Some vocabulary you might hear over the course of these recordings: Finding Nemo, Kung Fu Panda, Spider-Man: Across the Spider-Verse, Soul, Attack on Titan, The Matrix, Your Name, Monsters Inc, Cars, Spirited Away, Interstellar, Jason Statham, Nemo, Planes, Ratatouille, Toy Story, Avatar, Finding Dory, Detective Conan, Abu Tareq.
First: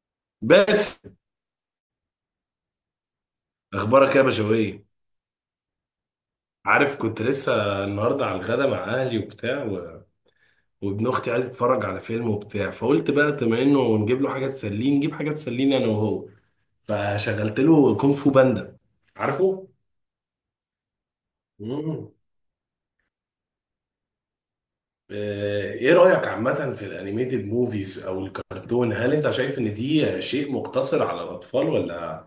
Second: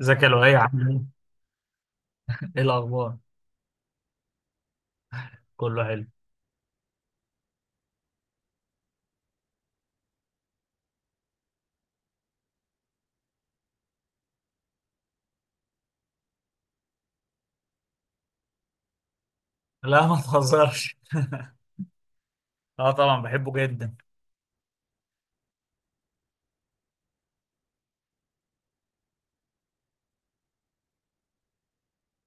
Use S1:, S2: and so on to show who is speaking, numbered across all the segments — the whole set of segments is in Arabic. S1: ازيك يا لؤي عامل
S2: بس.
S1: ايه؟ ايه الاخبار؟
S2: اخبارك يا بشوية.
S1: كله حلو.
S2: عارف كنت لسه النهارده على الغدا مع اهلي وبتاع وابن اختي عايز يتفرج على فيلم وبتاع، فقلت بقى بما انه نجيب له حاجه تسليه نجيب حاجه تسليني انا وهو. فشغلت له كونغ فو باندا. عارفه؟
S1: لا ما تهزرش.
S2: مم.
S1: اه طبعا بحبه جدا.
S2: ايه رايك عامه في الانيميتد موفيز او الكرتون، هل انت شايف ان دي شيء مقتصر على الاطفال، ولا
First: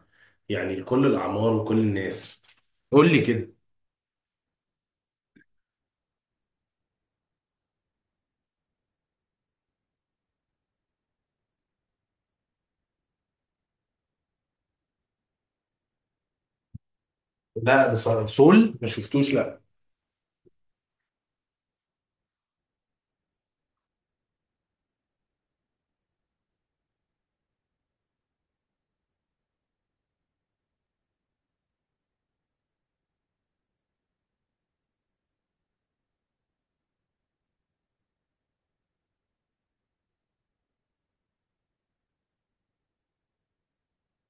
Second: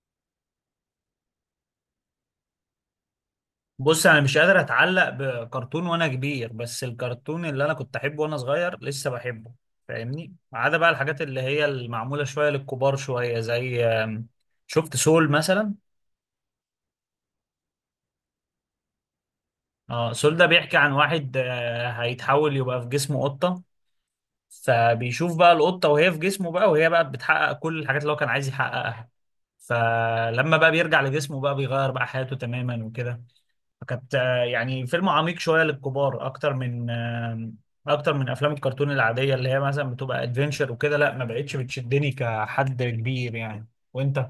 S2: يعني لكل الاعمار وكل الناس؟ قول لي كده.
S1: بص انا مش قادر اتعلق بكرتون وانا كبير، بس الكرتون اللي انا كنت احبه وانا صغير لسه بحبه. فاهمني؟ ما عدا بقى الحاجات اللي هي المعموله شويه للكبار شويه زي شفت سول مثلا؟
S2: لا بصراحة سول ما شفتوش، لا.
S1: اه سول ده بيحكي عن واحد هيتحول يبقى في جسمه قطه، فبيشوف بقى القطه وهي في جسمه بقى، وهي بقى بتحقق كل الحاجات اللي هو كان عايز يحققها. فلما بقى بيرجع لجسمه بقى بيغير بقى حياته تماما وكده. فكانت يعني فيلم عميق شوية للكبار أكتر من آه، أكتر من أفلام الكرتون العادية اللي هي مثلا بتبقى ادفنشر وكده. لا ما بقتش بتشدني كحد كبير يعني. وأنت؟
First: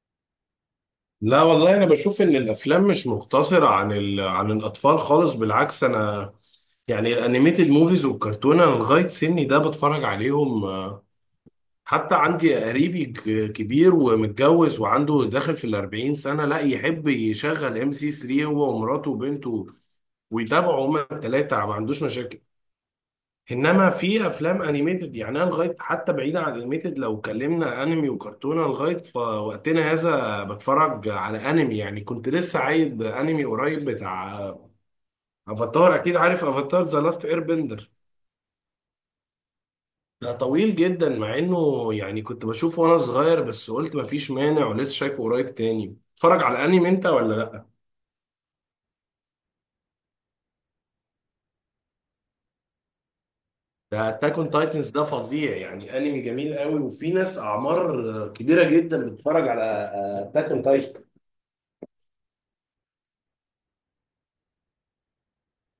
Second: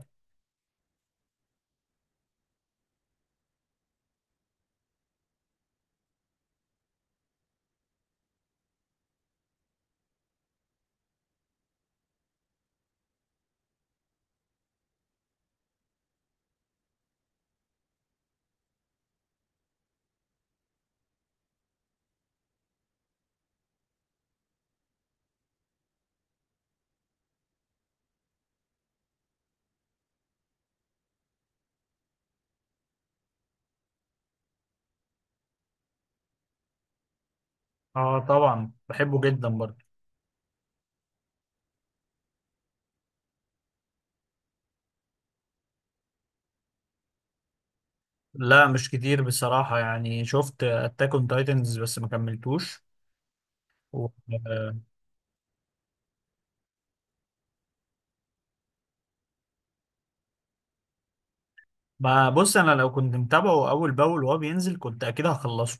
S2: لا والله، انا بشوف ان الافلام مش مقتصره عن الاطفال خالص، بالعكس، انا يعني الانيميتد موفيز والكرتون انا لغايه سني ده بتفرج عليهم. حتى عندي قريبي كبير ومتجوز وعنده داخل في الأربعين سنه، لا يحب يشغل ام سي 3 هو ومراته وبنته، ويتابعوا هما الثلاثه ما عندوش مشاكل. انما في افلام انيميتد يعني، انا لغايه حتى بعيدا عن انيميتد، لو اتكلمنا انمي وكرتونه لغايه وقتنا هذا بتفرج على انمي. يعني كنت لسه عايد انمي قريب بتاع افاتار، اكيد عارف افاتار ذا لاست اير بندر.
S1: آه طبعا بحبه جدا برضه.
S2: ده طويل جدا مع انه يعني كنت بشوفه وانا صغير، بس قلت مفيش مانع ولسه شايفه قريب تاني. اتفرج على انمي انت ولا لا؟
S1: لا مش كتير بصراحة، يعني شفت أتاك أون تايتنز بس ما كملتوش. و...
S2: ده اتاك اون
S1: آه،
S2: تايتنز ده فظيع، يعني انمي جميل قوي، وفي ناس اعمار كبيره جدا بتتفرج على اتاك اون تايتنز.
S1: ما بص أنا لو كنت متابعه أول بأول وهو بينزل كنت أكيد هخلصه.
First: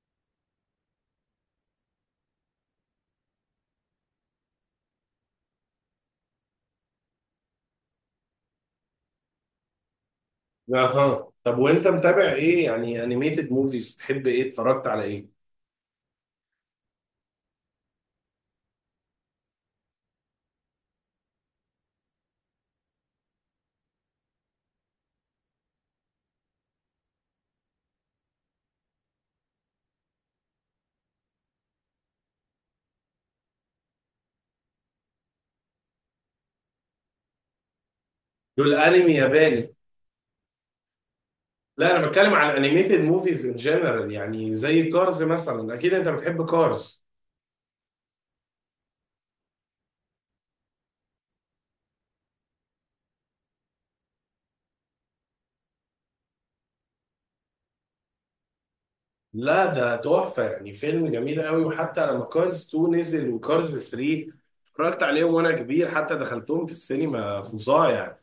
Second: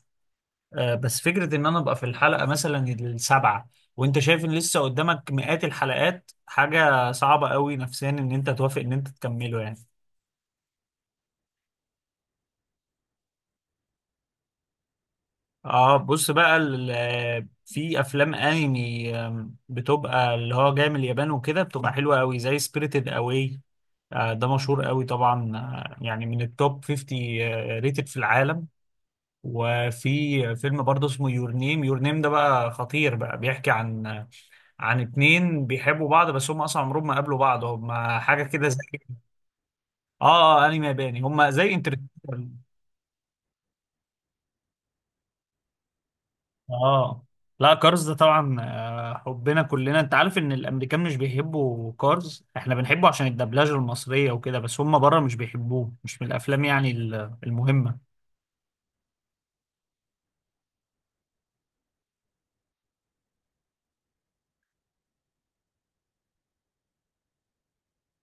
S1: بس فكرة ان انا ابقى في الحلقة مثلا السابعة وانت شايف ان لسه قدامك مئات الحلقات حاجة صعبة قوي نفسيا ان انت توافق ان انت تكمله يعني.
S2: اها، طب وانت متابع ايه يعني؟ انيميتد موفيز تحب ايه؟ اتفرجت على ايه؟
S1: اه بص بقى في افلام انمي بتبقى اللي هو جاي من اليابان وكده، بتبقى حلوة قوي زي سبirited اواي. آه ده مشهور قوي طبعا، يعني من التوب 50 ريتد في العالم. وفي فيلم برضه اسمه يور نيم، يور نيم ده بقى خطير، بقى بيحكي عن عن اتنين بيحبوا بعض بس هم اصلا عمرهم ما قابلوا بعض، هم حاجه كده
S2: دول
S1: زي
S2: انمي ياباني.
S1: اه اه انمي ياباني، هم زي
S2: لا انا بتكلم
S1: انترستيلر.
S2: على انيميتد موفيز ان جنرال، يعني زي كارز مثلا، اكيد انت بتحب كارز.
S1: اه لا كارز ده طبعا حبنا كلنا. انت عارف ان الامريكان مش بيحبوا كارز، احنا بنحبه عشان الدبلجه المصريه وكده، بس هم بره مش بيحبوه، مش من الافلام يعني المهمه.
S2: لا ده تحفه يعني، فيلم جميل قوي. وحتى لما كارز 2 نزل وكارز 3 اتفرجت عليهم وانا كبير، حتى دخلتهم في السينما، فظاع يعني.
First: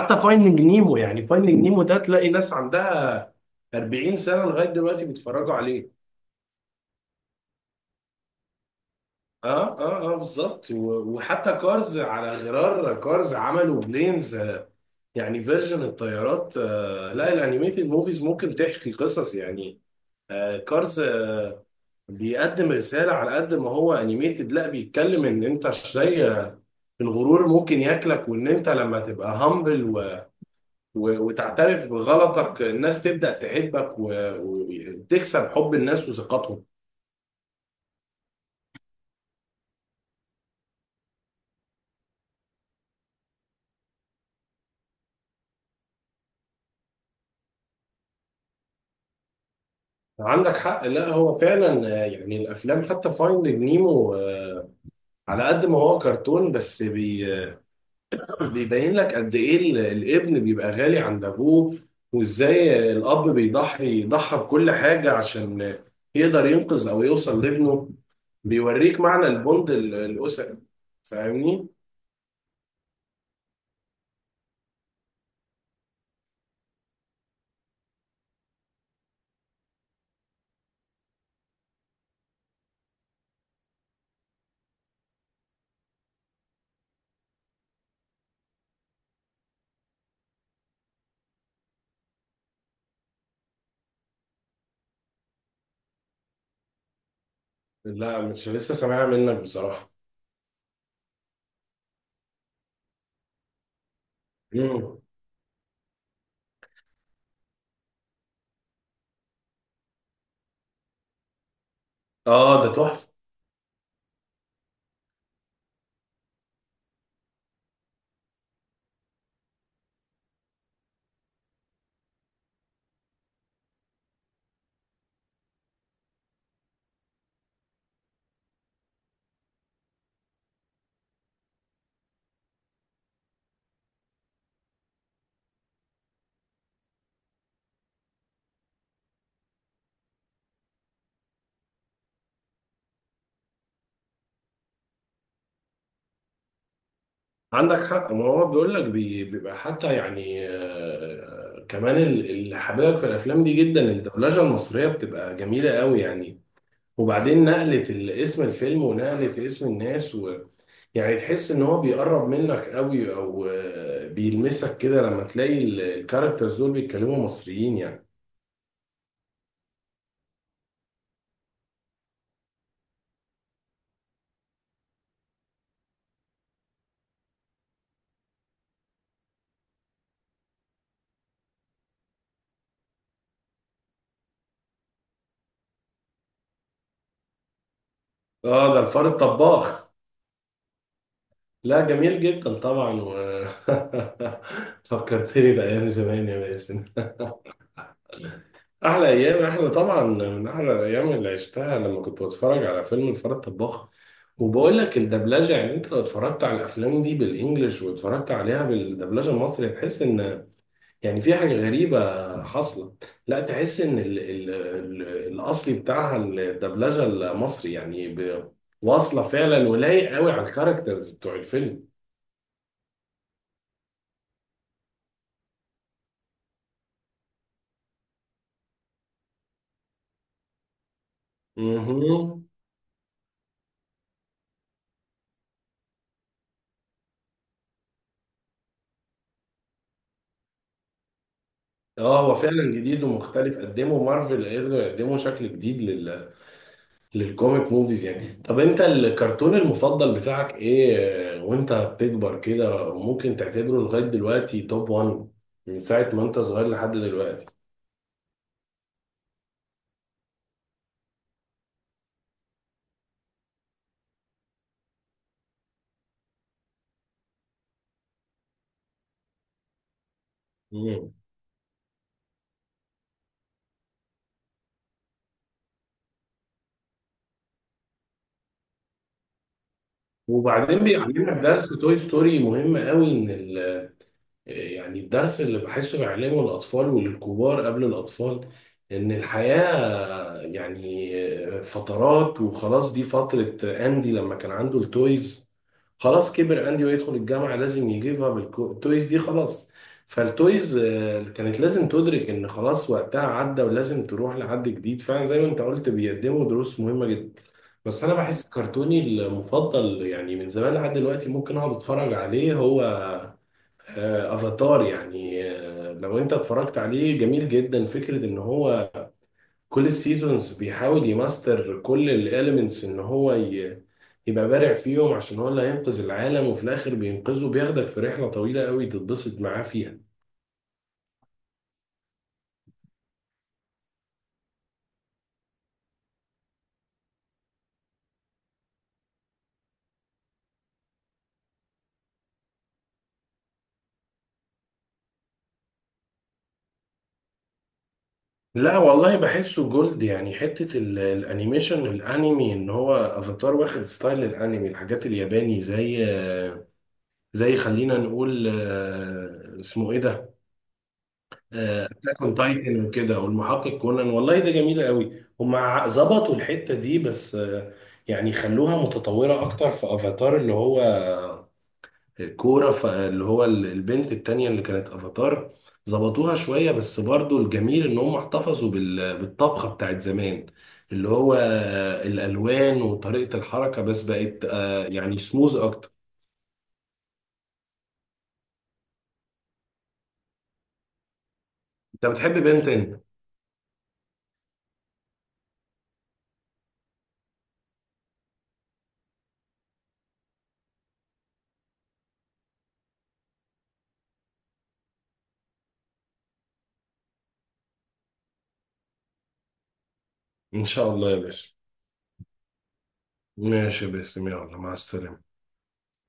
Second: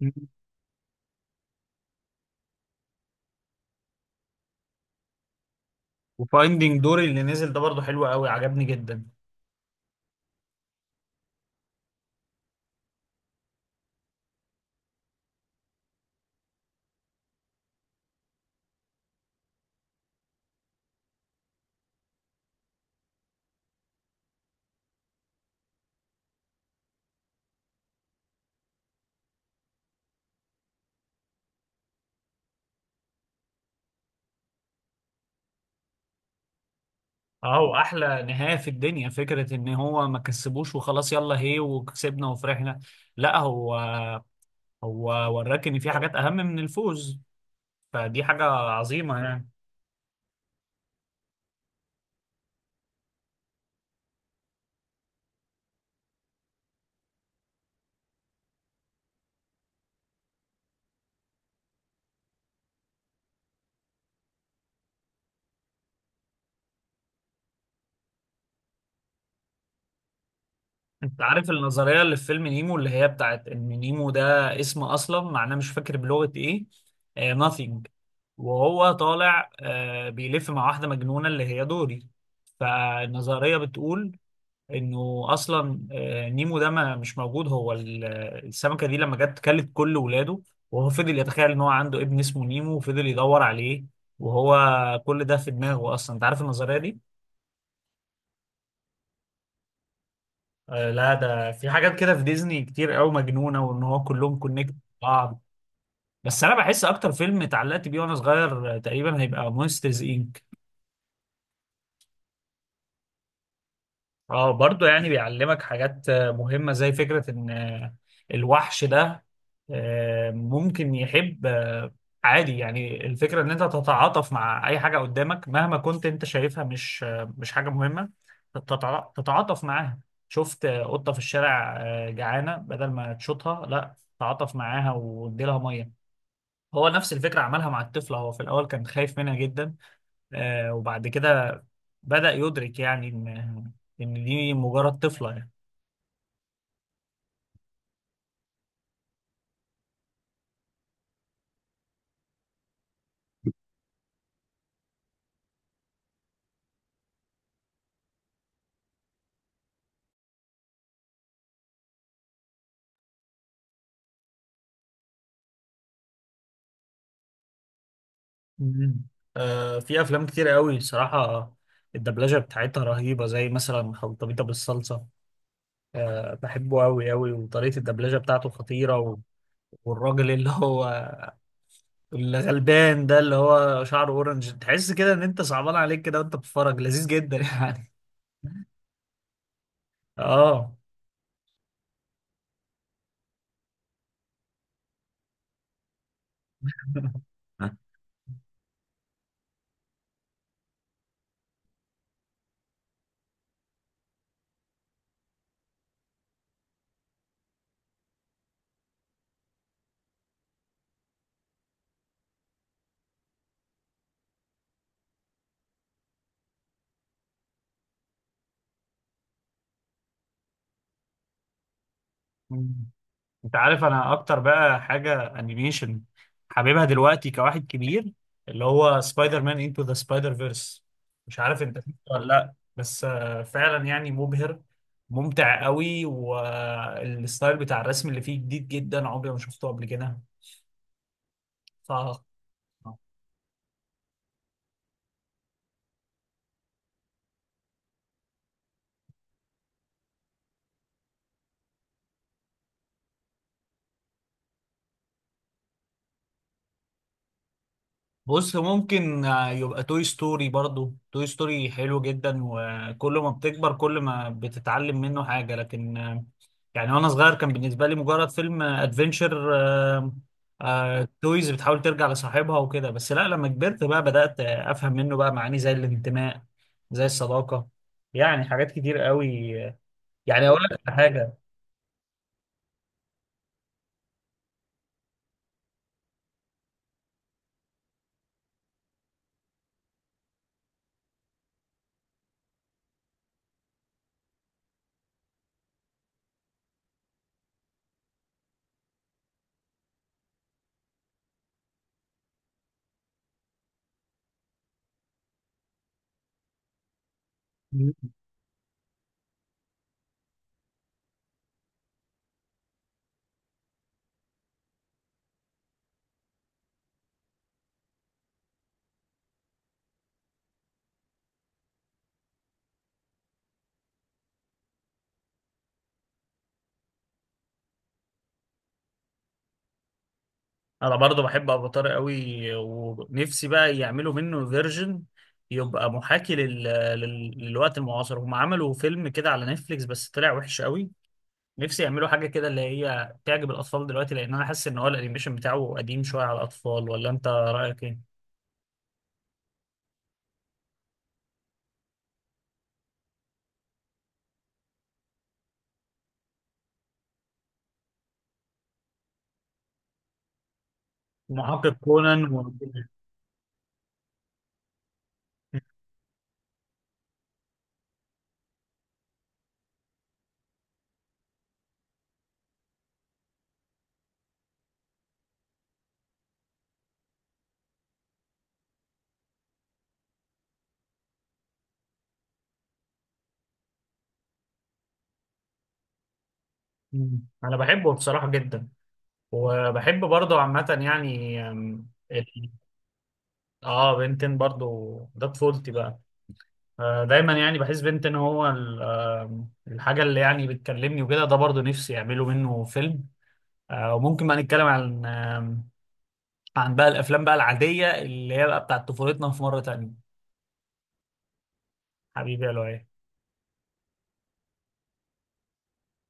S1: مم.
S2: فايندنج نيمو، يعني فايندنج نيمو ده تلاقي ناس عندها 40 سنه لغايه دلوقتي بيتفرجوا عليه.
S1: وفايندينج دوري اللي نزل ده برضه حلو قوي، عجبني جدا.
S2: اه اه اه، بالظبط. وحتى كارز، على غرار كارز عملوا بلينز، يعني فيرجن الطيارات. لا الانيميتد موفيز ممكن تحكي قصص يعني. كارز، بيقدم رسالة على قد ما هو انيميتد. لا بيتكلم ان انت زي الغرور ممكن ياكلك، وان انت لما تبقى هامبل وتعترف بغلطك الناس تبدأ تحبك وتكسب حب الناس وثقتهم.
S1: اه واحلى نهايه في الدنيا فكره ان هو ما كسبوش وخلاص يلا هي وكسبنا وفرحنا. لا هو هو وراك ان في حاجات اهم من الفوز، فدي حاجه عظيمه يعني.
S2: عندك حق. لا هو فعلا، يعني الافلام حتى فايندينج نيمو، على قد ما هو كرتون، بس بي آه، بيبين لك قد ايه الابن بيبقى غالي عند ابوه، وازاي الاب بيضحي، يضحي بكل حاجه عشان يقدر ينقذ او يوصل لابنه. بيوريك معنى البوند الاسري.
S1: انت عارف
S2: فاهمني؟
S1: النظريه اللي في فيلم نيمو، اللي هي بتاعت ان نيمو ده اسم اصلا معناه، مش فاكر بلغه ايه، آه nothing. وهو طالع آه بيلف مع واحده مجنونه اللي هي دوري. فالنظريه بتقول انه اصلا، نيمو ده ما مش موجود. هو السمكه دي لما جت كلت كل ولاده، وهو فضل يتخيل ان هو عنده ابن اسمه نيمو وفضل يدور عليه، وهو كل ده في دماغه اصلا. انت عارف النظريه دي؟
S2: لا مش لسه سامعها منك بصراحه.
S1: آه لا ده في حاجات كده في ديزني كتير قوي مجنونه، وان هو كلهم كونكت
S2: مم.
S1: بعض. بس انا بحس اكتر فيلم اتعلقت بيه وانا صغير تقريبا هيبقى مونسترز انك.
S2: اه ده تحفه.
S1: اه برضه يعني بيعلمك حاجات مهمة، زي فكرة ان الوحش ده ممكن يحب، عادي يعني. الفكرة ان انت تتعاطف مع اي حاجة قدامك مهما كنت انت شايفها مش مش حاجة مهمة، تتعاطف معاها. شفت قطة في الشارع جعانة، بدل ما تشوطها لا تعاطف معاها وادي لها مية. هو نفس الفكرة عملها مع الطفل، هو في الأول كان خايف منها جدا، وبعد كده بدأ يدرك يعني إن إن دي مجرد طفلة يعني.
S2: عندك حق. ما هو بيقول لك بيبقى حتى يعني، كمان اللي حاببك في الافلام دي جدا الدبلجه المصريه بتبقى جميله قوي يعني. وبعدين نقله اسم الفيلم ونقله اسم الناس، و يعني تحس ان هو بيقرب منك قوي، او بيلمسك كده لما تلاقي الكاركترز دول بيتكلموا مصريين يعني.
S1: مم. في أفلام كتير قوي صراحة الدبلجة بتاعتها رهيبة، زي مثلا خلطبيطة بالصلصة، بحبه قوي قوي، وطريقة الدبلجة بتاعته خطيرة والراجل اللي هو اللي غلبان ده اللي هو شعره أورنج، تحس كده إن أنت صعبان عليك كده وأنت بتتفرج، لذيذ جدا يعني.
S2: اه ده الفار الطباخ.
S1: آه.
S2: لا جميل جدا طبعا و فكرتني بأيام زمان يا باسم. احلى ايام، احلى طبعا من احلى الايام اللي عشتها لما كنت بتفرج على فيلم الفار الطباخ. وبقول لك الدبلجه، يعني انت لو اتفرجت على الافلام دي بالانجلش واتفرجت عليها بالدبلجه المصري هتحس ان يعني في حاجه غريبه حاصله. لا تحس ان ال ال ال الاصلي بتاعها الدبلجه المصري يعني واصله فعلا ولايق قوي على الكاركترز بتوع الفيلم.
S1: انت عارف انا اكتر بقى حاجه انيميشن حاببها دلوقتي كواحد كبير، اللي هو سبايدر مان انتو ذا سبايدر فيرس، مش عارف انت شفته ولا
S2: مهم.
S1: لا، بس فعلا يعني مبهر، ممتع قوي. والستايل بتاع الرسم اللي فيه جديد جدا، عمري ما شفته قبل كده. ف
S2: اه هو فعلا جديد ومختلف، قدموا مارفل قدروا يقدموا شكل جديد للكوميك موفيز يعني. طب انت الكرتون المفضل بتاعك ايه وانت بتكبر كده، وممكن تعتبره لغاية دلوقتي توب 1 من ساعة ما انت صغير لحد دلوقتي؟
S1: بص ممكن يبقى توي ستوري. برضو توي ستوري حلو جدا، وكل ما بتكبر كل ما بتتعلم منه حاجة، لكن يعني وانا صغير كان بالنسبة لي مجرد فيلم ادفنشر،
S2: مم.
S1: تويز بتحاول ترجع لصاحبها وكده بس. لا لما كبرت بقى بدأت افهم منه بقى معاني زي الانتماء، زي الصداقة، يعني حاجات كتير قوي. يعني اقول لك
S2: وبعدين
S1: على حاجة،
S2: بيعلمك درس، توي ستوري مهم قوي ان يعني الدرس اللي بحسه بيعلمه الاطفال وللكبار قبل الاطفال، ان الحياة يعني فترات وخلاص. دي فترة اندي لما كان عنده التويز، خلاص كبر اندي ويدخل الجامعه، لازم يجيب اب التويز دي خلاص. فالتويز كانت لازم تدرك ان خلاص وقتها عدى ولازم تروح لحد جديد. فعلا زي ما انت قلت بيقدموا دروس مهمه جدا. بس انا بحس كرتوني المفضل يعني من زمان لحد دلوقتي ممكن اقعد اتفرج عليه هو، افاتار. يعني لو انت اتفرجت عليه جميل جدا، فكره ان هو كل السيزونز بيحاول يماستر كل الاليمنتس ان هو يبقى بارع فيهم عشان هو اللي هينقذ العالم، وفي الاخر بينقذه. بياخدك في رحلة طويلة قوي تتبسط معاه فيها.
S1: انا برضو بحب ابو طارق قوي، ونفسي بقى يعملوا منه فيرجن يبقى محاكي للوقت المعاصر. هم عملوا فيلم كده على نتفليكس بس طلع وحش قوي. نفسي يعملوا حاجة كده اللي هي تعجب الأطفال دلوقتي، لأن أنا حاسس إن هو الأنيميشن بتاعه قديم شوية على الأطفال، ولا أنت رأيك إيه؟
S2: لا والله بحسه جولد يعني، حتة الانيميشن الانمي ان هو افاتار واخد ستايل الانمي، الحاجات الياباني زي خلينا نقول، اسمه ايه ده،
S1: محقق كونان
S2: اتاك اون
S1: و...
S2: تايتن وكده والمحقق كونان. والله ده جميل قوي. هم ظبطوا الحته دي بس، يعني خلوها متطوره اكتر في افاتار، اللي هو الكوره، اللي هو البنت التانية اللي كانت افاتار. ظبطوها شويه بس برضو الجميل ان هم احتفظوا بالطبخه بتاعت زمان، اللي هو الالوان وطريقه الحركه، بس بقت يعني سموز اكتر.
S1: مم. أنا بحبه بصراحة جدا، وبحب برضه عامة يعني
S2: انت بتحب
S1: ال-
S2: بنتين.
S1: آه بنتين برضه، ده طفولتي بقى. دايما يعني بحس بنت ان هو الحاجه اللي يعني بتكلمني وكده، ده برضو نفسي يعملوا منه فيلم. وممكن بقى نتكلم عن عن بقى الافلام بقى العاديه اللي هي بقى بتاعت طفولتنا في مره تانية.
S2: ان شاء الله يا باشا.
S1: حبيبي يا لؤي.
S2: ماشي يا باسم، يلا، مع السلامه.